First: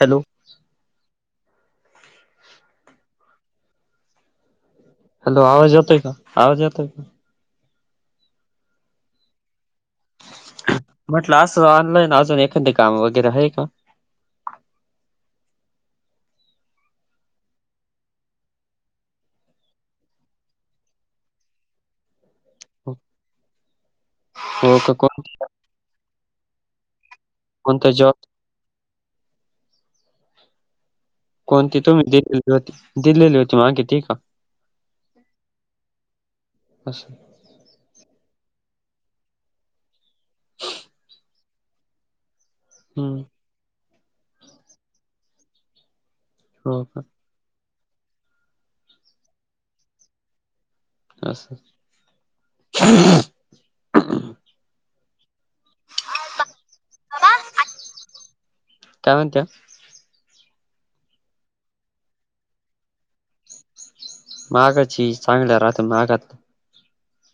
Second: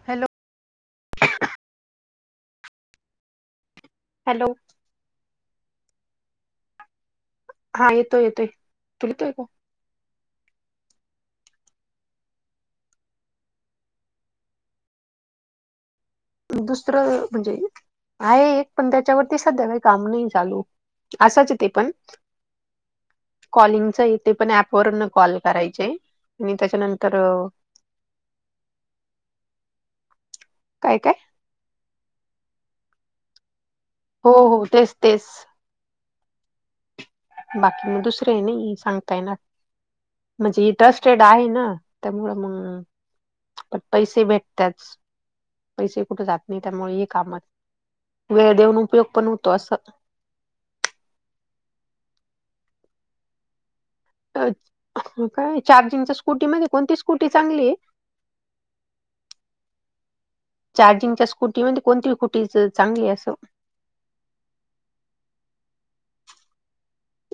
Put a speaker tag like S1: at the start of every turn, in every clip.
S1: Hello!
S2: Hello!
S1: Hello! आवाज येतोय का? आवाज येतोय का?
S2: हा येतोय येतोय, तुला येतोय का?
S1: म्हटलं असं ऑनलाईन अजून एखादे काम वगैरे आहे का?
S2: दुसरं म्हणजे आहे, एक पण त्याच्यावरती सध्या काही काम नाही चालू. असंच ते पण कॉलिंगच आहेते पण
S1: हो
S2: ऍपवर
S1: का कोण
S2: कॉल करायचे आणि त्याच्यानंतर
S1: मन त्याच्यावर
S2: काय काय.
S1: कोणती तुम्ही दिलेली होती, दिलेली होती मागे किती?
S2: हो हो, तेच तेच.
S1: अशं
S2: बाकी मग दुसरे आहे नाही सांगता येणार म्हणजे इ ट्रस्टेड आहे ना. त्यामुळे मग,
S1: हम्म!
S2: पण पैसे भेटतच पैसे कुठे जात नाही
S1: हो
S2: त्यामुळे
S1: का
S2: हे कामच वेळ देऊन उपयोग पण होतो असं,
S1: अस,
S2: अ काय चार्जिंगच्या स्कूटीमध्ये कोणती स्कूटी चांगली आहे.
S1: काय म्हणत्यास.
S2: चार्जिंगच्या स्कूटीमध्ये कोणती कुटी च- चांगली असं.
S1: मागाची चांगल्या राहते मागात.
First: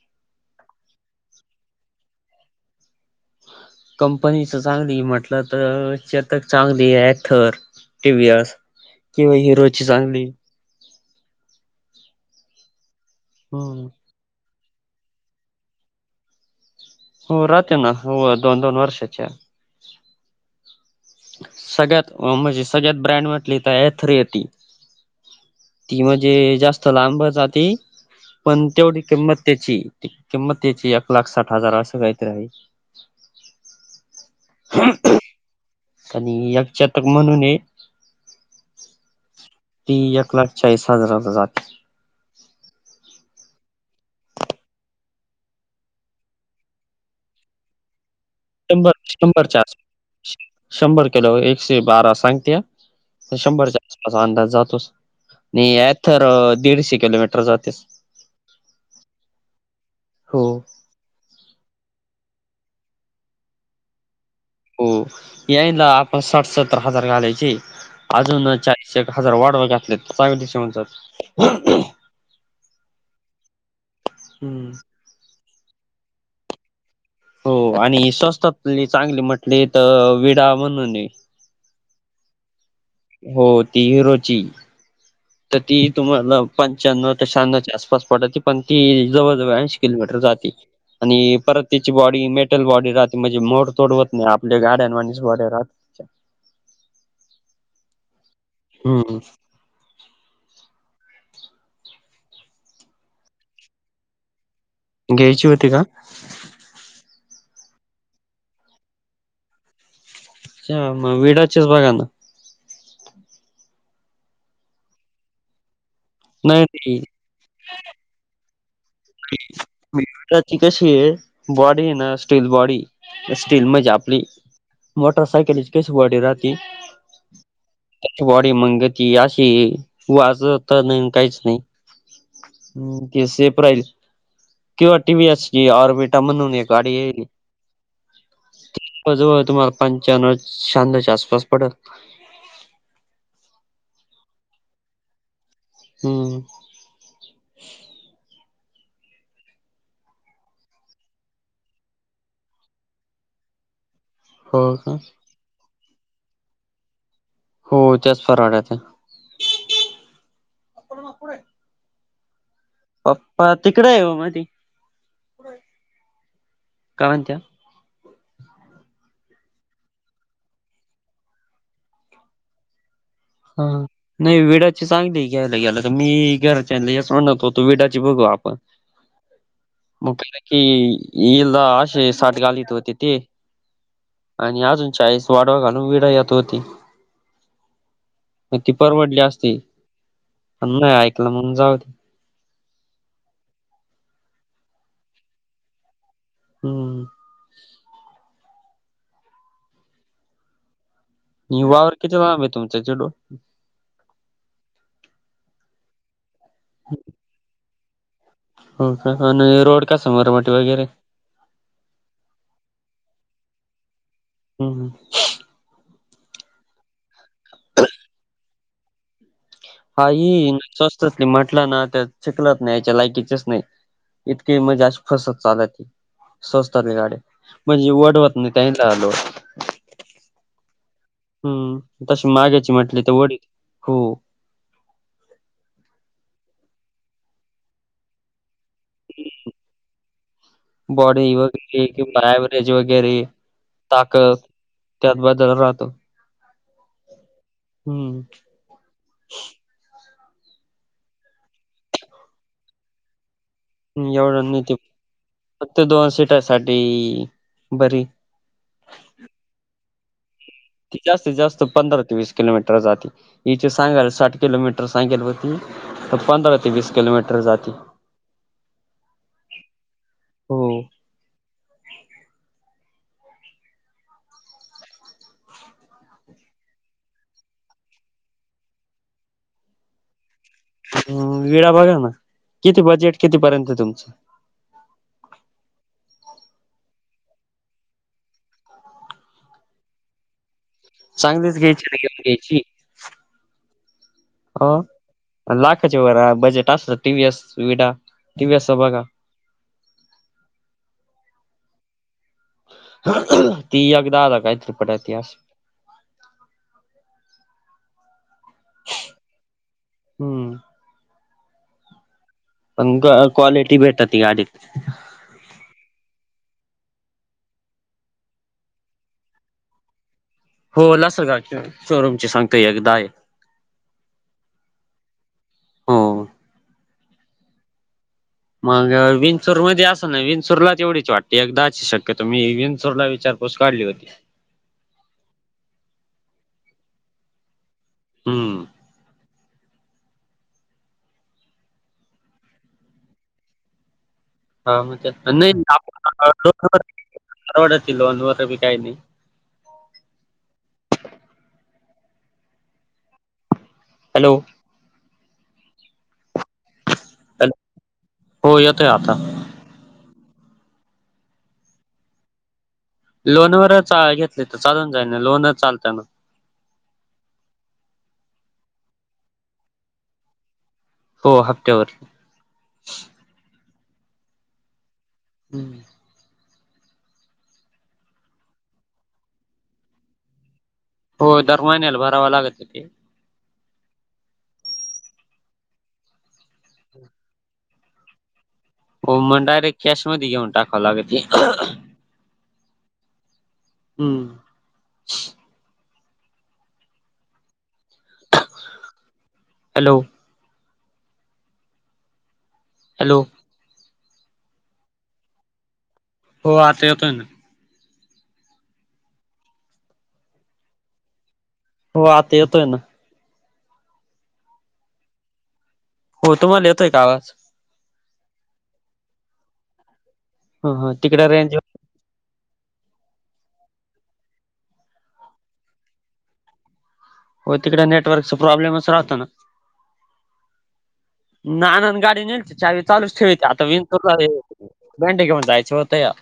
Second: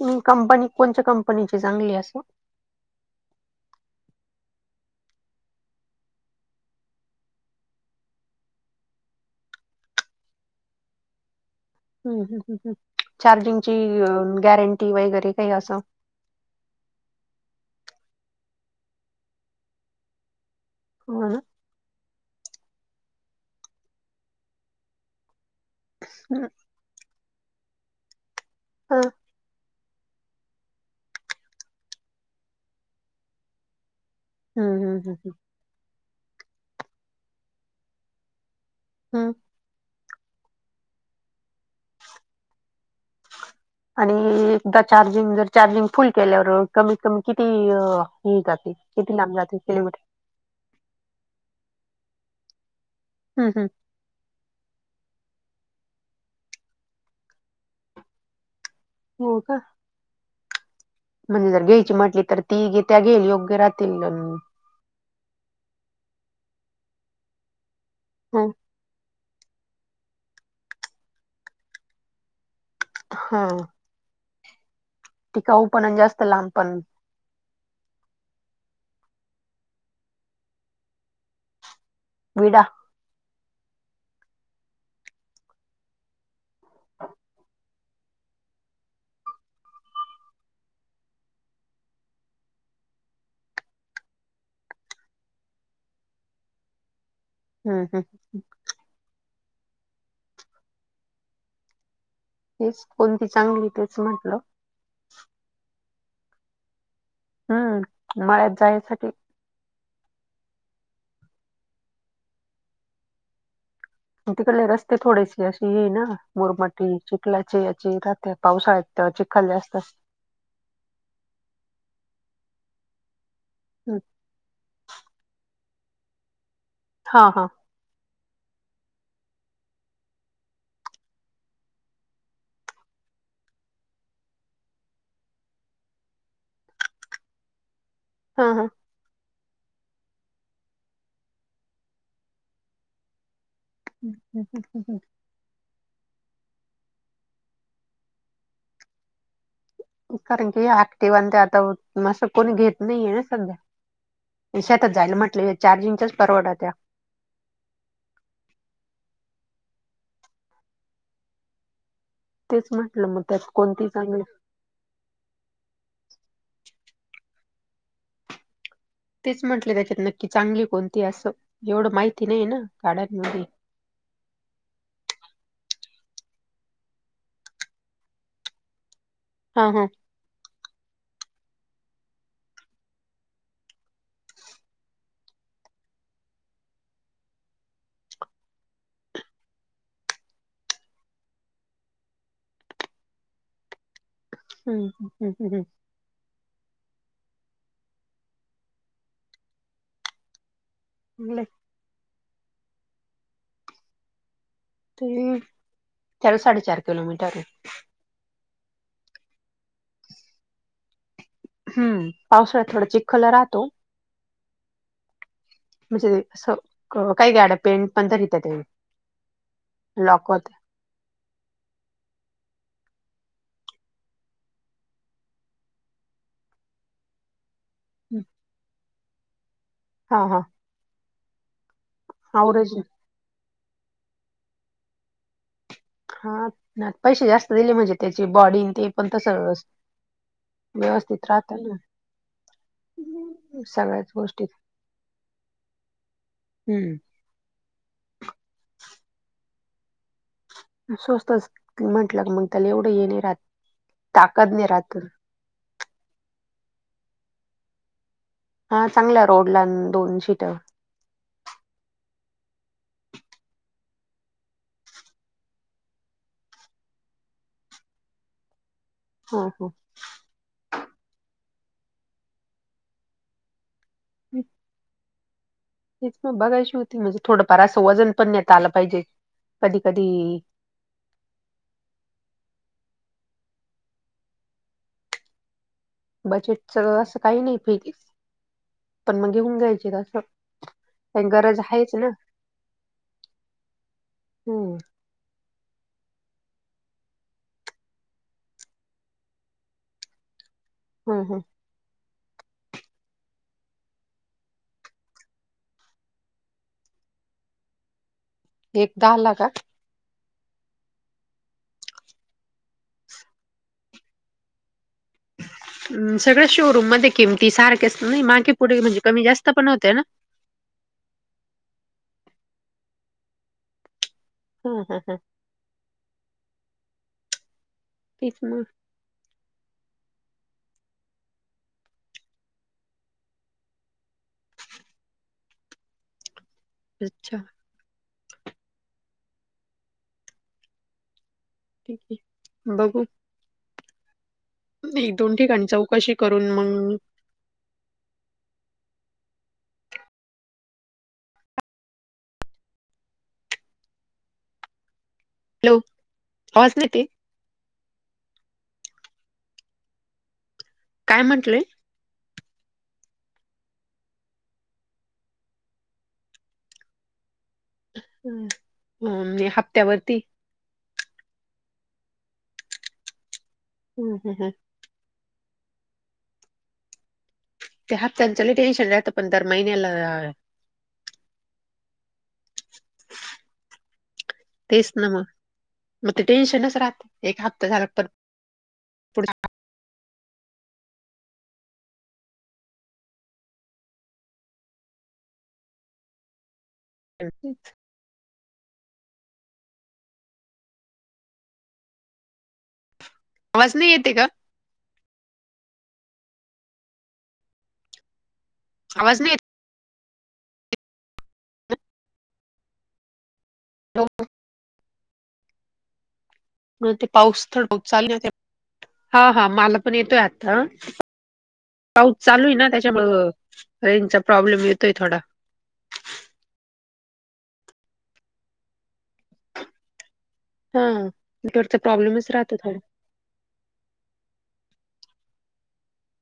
S2: म कंपनी कोणत्या कंपनीची चांगली असं.
S1: कंपनीच चांगली म्हटलं तर तक चांगली ऍथर, टीवएस‌. किंवा हिरोची चांगली.
S2: ह् ह चार्जिंगची
S1: हम्म
S2: गॅरंटी वगैरे काही असं.
S1: हो राहते ना हो दोन दोन वर्षाच्या.
S2: हो ना.
S1: सगळ्यात म्हणजे सगळ्यात ब्रँड म्हटली तर एथर ती. ती म्हणजे
S2: हम्म.
S1: जास्त लांब जाते पण तेवढी
S2: हा.
S1: किंमत त्याची. त किंमत त्याची एक लाख साठ हजार असं काहीतर हाय.
S2: हम्, हम्, हम्, हम.
S1: आणि एकजातक म्हणून हे.
S2: हा.
S1: ती एक लाख चाळीस हजाराला जाते.
S2: आणि एकदा चार्जिंग जर चार्जिंग फुल केल्यावर. कमीत कमी किती अ जाते.
S1: शंभर
S2: किती लांब जाते.
S1: शंभरच्या
S2: किलोमीटर.
S1: आस शंभर किलो, एकशे बारा सांगत्या.
S2: हम्म हम्म.
S1: शंभरच्या अंदाज जातोस. आणि अथर दीडशे किलोमीटर जातेच. [unintelligible]
S2: हो का?
S1: हो.
S2: म्हणजे जर घ्यायची म्हटली तर, ती. त्या घेईल योग्य राहतील.
S1: हो. याईनला आपण साठ सत्तर हजार घालायचे.
S2: हं.
S1: अजून चाळीस एक हजार वाढवा घातले त, चांगलीच येऊन जाती.
S2: ह.
S1: हम्म.
S2: टिकाऊ पण, जास्त लाब पण.
S1: हो. आणि स्वस्तातली चांगली म्हटली त विडा म्हणूने.
S2: विडा.
S1: हो ती हिरोची. त ती तुम्हाला पंच्याणो ते शहाण्णवच्या आसपास पडती. पण ती जवळजवळ ऐंशी किलोमीटर जाती. आणि परत तीची बॉडी मेटल बॉडी राहते. म्हणजे मोड तोड होत नाही. आपल्या गाड्यावाणीच बॉडी राहाते.
S2: हम्म हम्म.
S1: हम्म हम्म.
S2: तेच, कोणती चांगली तेच म्हटलं.
S1: घ्यायची होती का?
S2: हम्म. मळ्यात जायसाठी.
S1: अ म विेडाचीच बघा ना.
S2: तिकडले रस्ते थोडेसे असे हेय ना.
S1: नाही
S2: मुरमाटी,
S1: नाही
S2: चिखलाचे याचे राहात्या. पावसाळ्यात त चिखल जास्त
S1: त्याचि कशीये. बॉडीय ना स्टील बॉडीय. स्टील म्हणजे आपली, मोटरसायकलीची कशी बॉडी राहती.
S2: हा ह.
S1: त्या बॉडी मंगती अशी. वाजत नाही काहीच नाही. हम्म. ते सेप राहिल. किंवा टी व्ही एस ची, ऑर्बिटा म्हणून एक गाडी ययले.
S2: हा हा.
S1: जवळ जवळ तुम्हाला पांच्यानो शाहानोच्या आसपास पडेल.
S2: ह [unintelligible]
S1: हम्म.
S2: कारण की ह्या ऍक्टिवान ते आता असं कोणी घेत नाहीये ना सध्या. अन
S1: हो
S2: शेतात
S1: का
S2: जायला म्हंटल्याव ह्या चार्जिंगच्याच परवडत्या.
S1: हो त्याच परवडत्या. आप मपोर आहे [unintelligible]
S2: तेच म.
S1: पप्पा तिकडय ओ मधी. काय म्हणत्या?
S2: तेच म्हंटले त्याच्यात नक्की चांगली कोणतीय असं. एवढं माहिती नाहीये ना गडांमधी.
S1: ह, ह. नाही विेडाची चांगलीय घ्यायला गेल त. मी घराच्याला हेच म्हणत होतो. विेडाची बघू आपण. ह [unintelligible]
S2: ह, ह.
S1: [unintelligible] की ईला अशे साठ घालीत होते ते. आणि अजून चाळीस वाडवा घालून. विडा यत होती. म ती परवडली असती. पण नाही ऐकलं मग जाऊद्या.
S2: हम् ह् हम् हम् हम्
S1: हम्म
S2: हम्
S1: हवावर किती लांब आहे तुमचा चचेडू
S2: ते चल साडे चार किलोमीटर
S1: हो का आणि रोड कसा मरवाट वगैरे
S2: हम् पावसाळ्यात थोडा चिखल राहतो
S1: हम्म हम
S2: म्हणजे अस काय गड पेंट पण तरीत ते
S1: हा ह स्वस्तच नाही म्हटलं ना तर शिकलत नाही याच्या लायकीचच नाही इतकी मजाशी फसत चाल सजतात गाडी म्हणजे वड होत नाही त्या ला आलो
S2: हा हा
S1: हम्म तशी माग्याची
S2: आवरेज
S1: म्हटली तर वडी हो
S2: हा पैसे जास्त दिले म्हणजे त्याची बॉडी ते पण तस
S1: बॉडी वगैर किं अव्हरेज वगैर
S2: सगळ्याच
S1: ताकद
S2: गोष्टीत
S1: त्यात बदल राहतो
S2: हम्म
S1: हम्म
S2: स्वस्तच म्हंटलं क मग त्याला एवढं ये नाही राहत ताकद नाही राहत
S1: फ ते दोन सीटासाठी बरी
S2: हा चांगला रोड ला दोन शीटर
S1: ती जास्तीत जास्त पंधरा ते वीस किलोमीटर जाते इथ सांगायला साठ किलोमीटर सांगेल होती पांध ते वीस किलोमीटर जाते
S2: हा हा
S1: हो.
S2: हम् तेच मग बघायची होती म्हणजे थोडंफार असं वजन पण नता आलं पाहिजे कधी कधी
S1: अ वेळा बघा ना किती बजेट कितीपर्यंत तुमचं
S2: बजेटच असं काही नाही फेजस पण मग घेऊन घ्यायचें
S1: चांगलीच घ्यायची घ्यायची
S2: हम्म
S1: हो लाखाचे वर बजेट असत टी व्हीस सुविधा टी वएस चा बघा
S2: हा हा
S1: ती अगदा आ काय त्रिपटा इतिहास
S2: एकदाहा हला का
S1: हम्म पण क्वालिटी भेटर ती गाडीत
S2: सगळ्या शोरूम मध्ये किमती सारखेच नाही बाकी पुढे म्हणजे कमी जास्त पण होते ना
S1: हो ल सल का शोरूम सांगतोय एकदा आहे
S2: हा हा हा
S1: हो
S2: तचमु
S1: मग विंचूर मध्ये असं ना विंचूरलाच एवढीच वाटते एकदा अची शक्यता मी विंचूरला विचारपूस काढली होती
S2: अच्छा
S1: हम्म
S2: ठीक आहे बघू
S1: हा
S2: एक
S1: म्हगत
S2: दोन
S1: नाही
S2: ठिकाणी चौकशी करून मग
S1: परवड्यातील लोनवरी काही नाही हॅलो
S2: हॅलो वाचले ते
S1: ॅल हो येतोय आता
S2: काय म्हंटलंय?
S1: लोनवरच घेतले तर चालून जाई नाही लोनच चालतय ना
S2: म हप्त्यावरती
S1: हो हप्त्यावर.
S2: हम् हम हम
S1: हम्म
S2: त्या हप्त च टेन्शन राहतं पण तरर महिन्या
S1: हो दरवाहिन्याला भरावा लागत हो ते
S2: तेच ना मग मग ते टेन्शनच राहते एक हप्ता झाला पर
S1: हो
S2: पुढे
S1: मग डायरेक्ट कॅश मध्ये घेऊन टाकवलाग हम्म
S2: [unintelligible]
S1: हॅलो हॅलो
S2: आवाज नाही येते का?
S1: हो आता येतोय ना.
S2: आवाज नाही येत.
S1: हो आता येतोय ना.
S2: हो हो
S1: हो तुम्हाला ये
S2: मग ते पाऊस थडत चाल हा हा मला पण येतो आता
S1: ह ह तिकडे रेंज
S2: पाऊस चालू आहे ना त्याच्यामुळं रेंजचा प्रॉब्लेम येतोय थोडा.
S1: हो तिकडे नेटवर्कचा प्रॉब्लेमच राहत ना.
S2: हा नेटवर्कचा
S1: नानंद गाडी
S2: प्रॉब्लेमच
S1: नळते
S2: राहतो थोडा.
S1: चार चालूच ठेवते आता बेंडे घेऊन जायचं होत या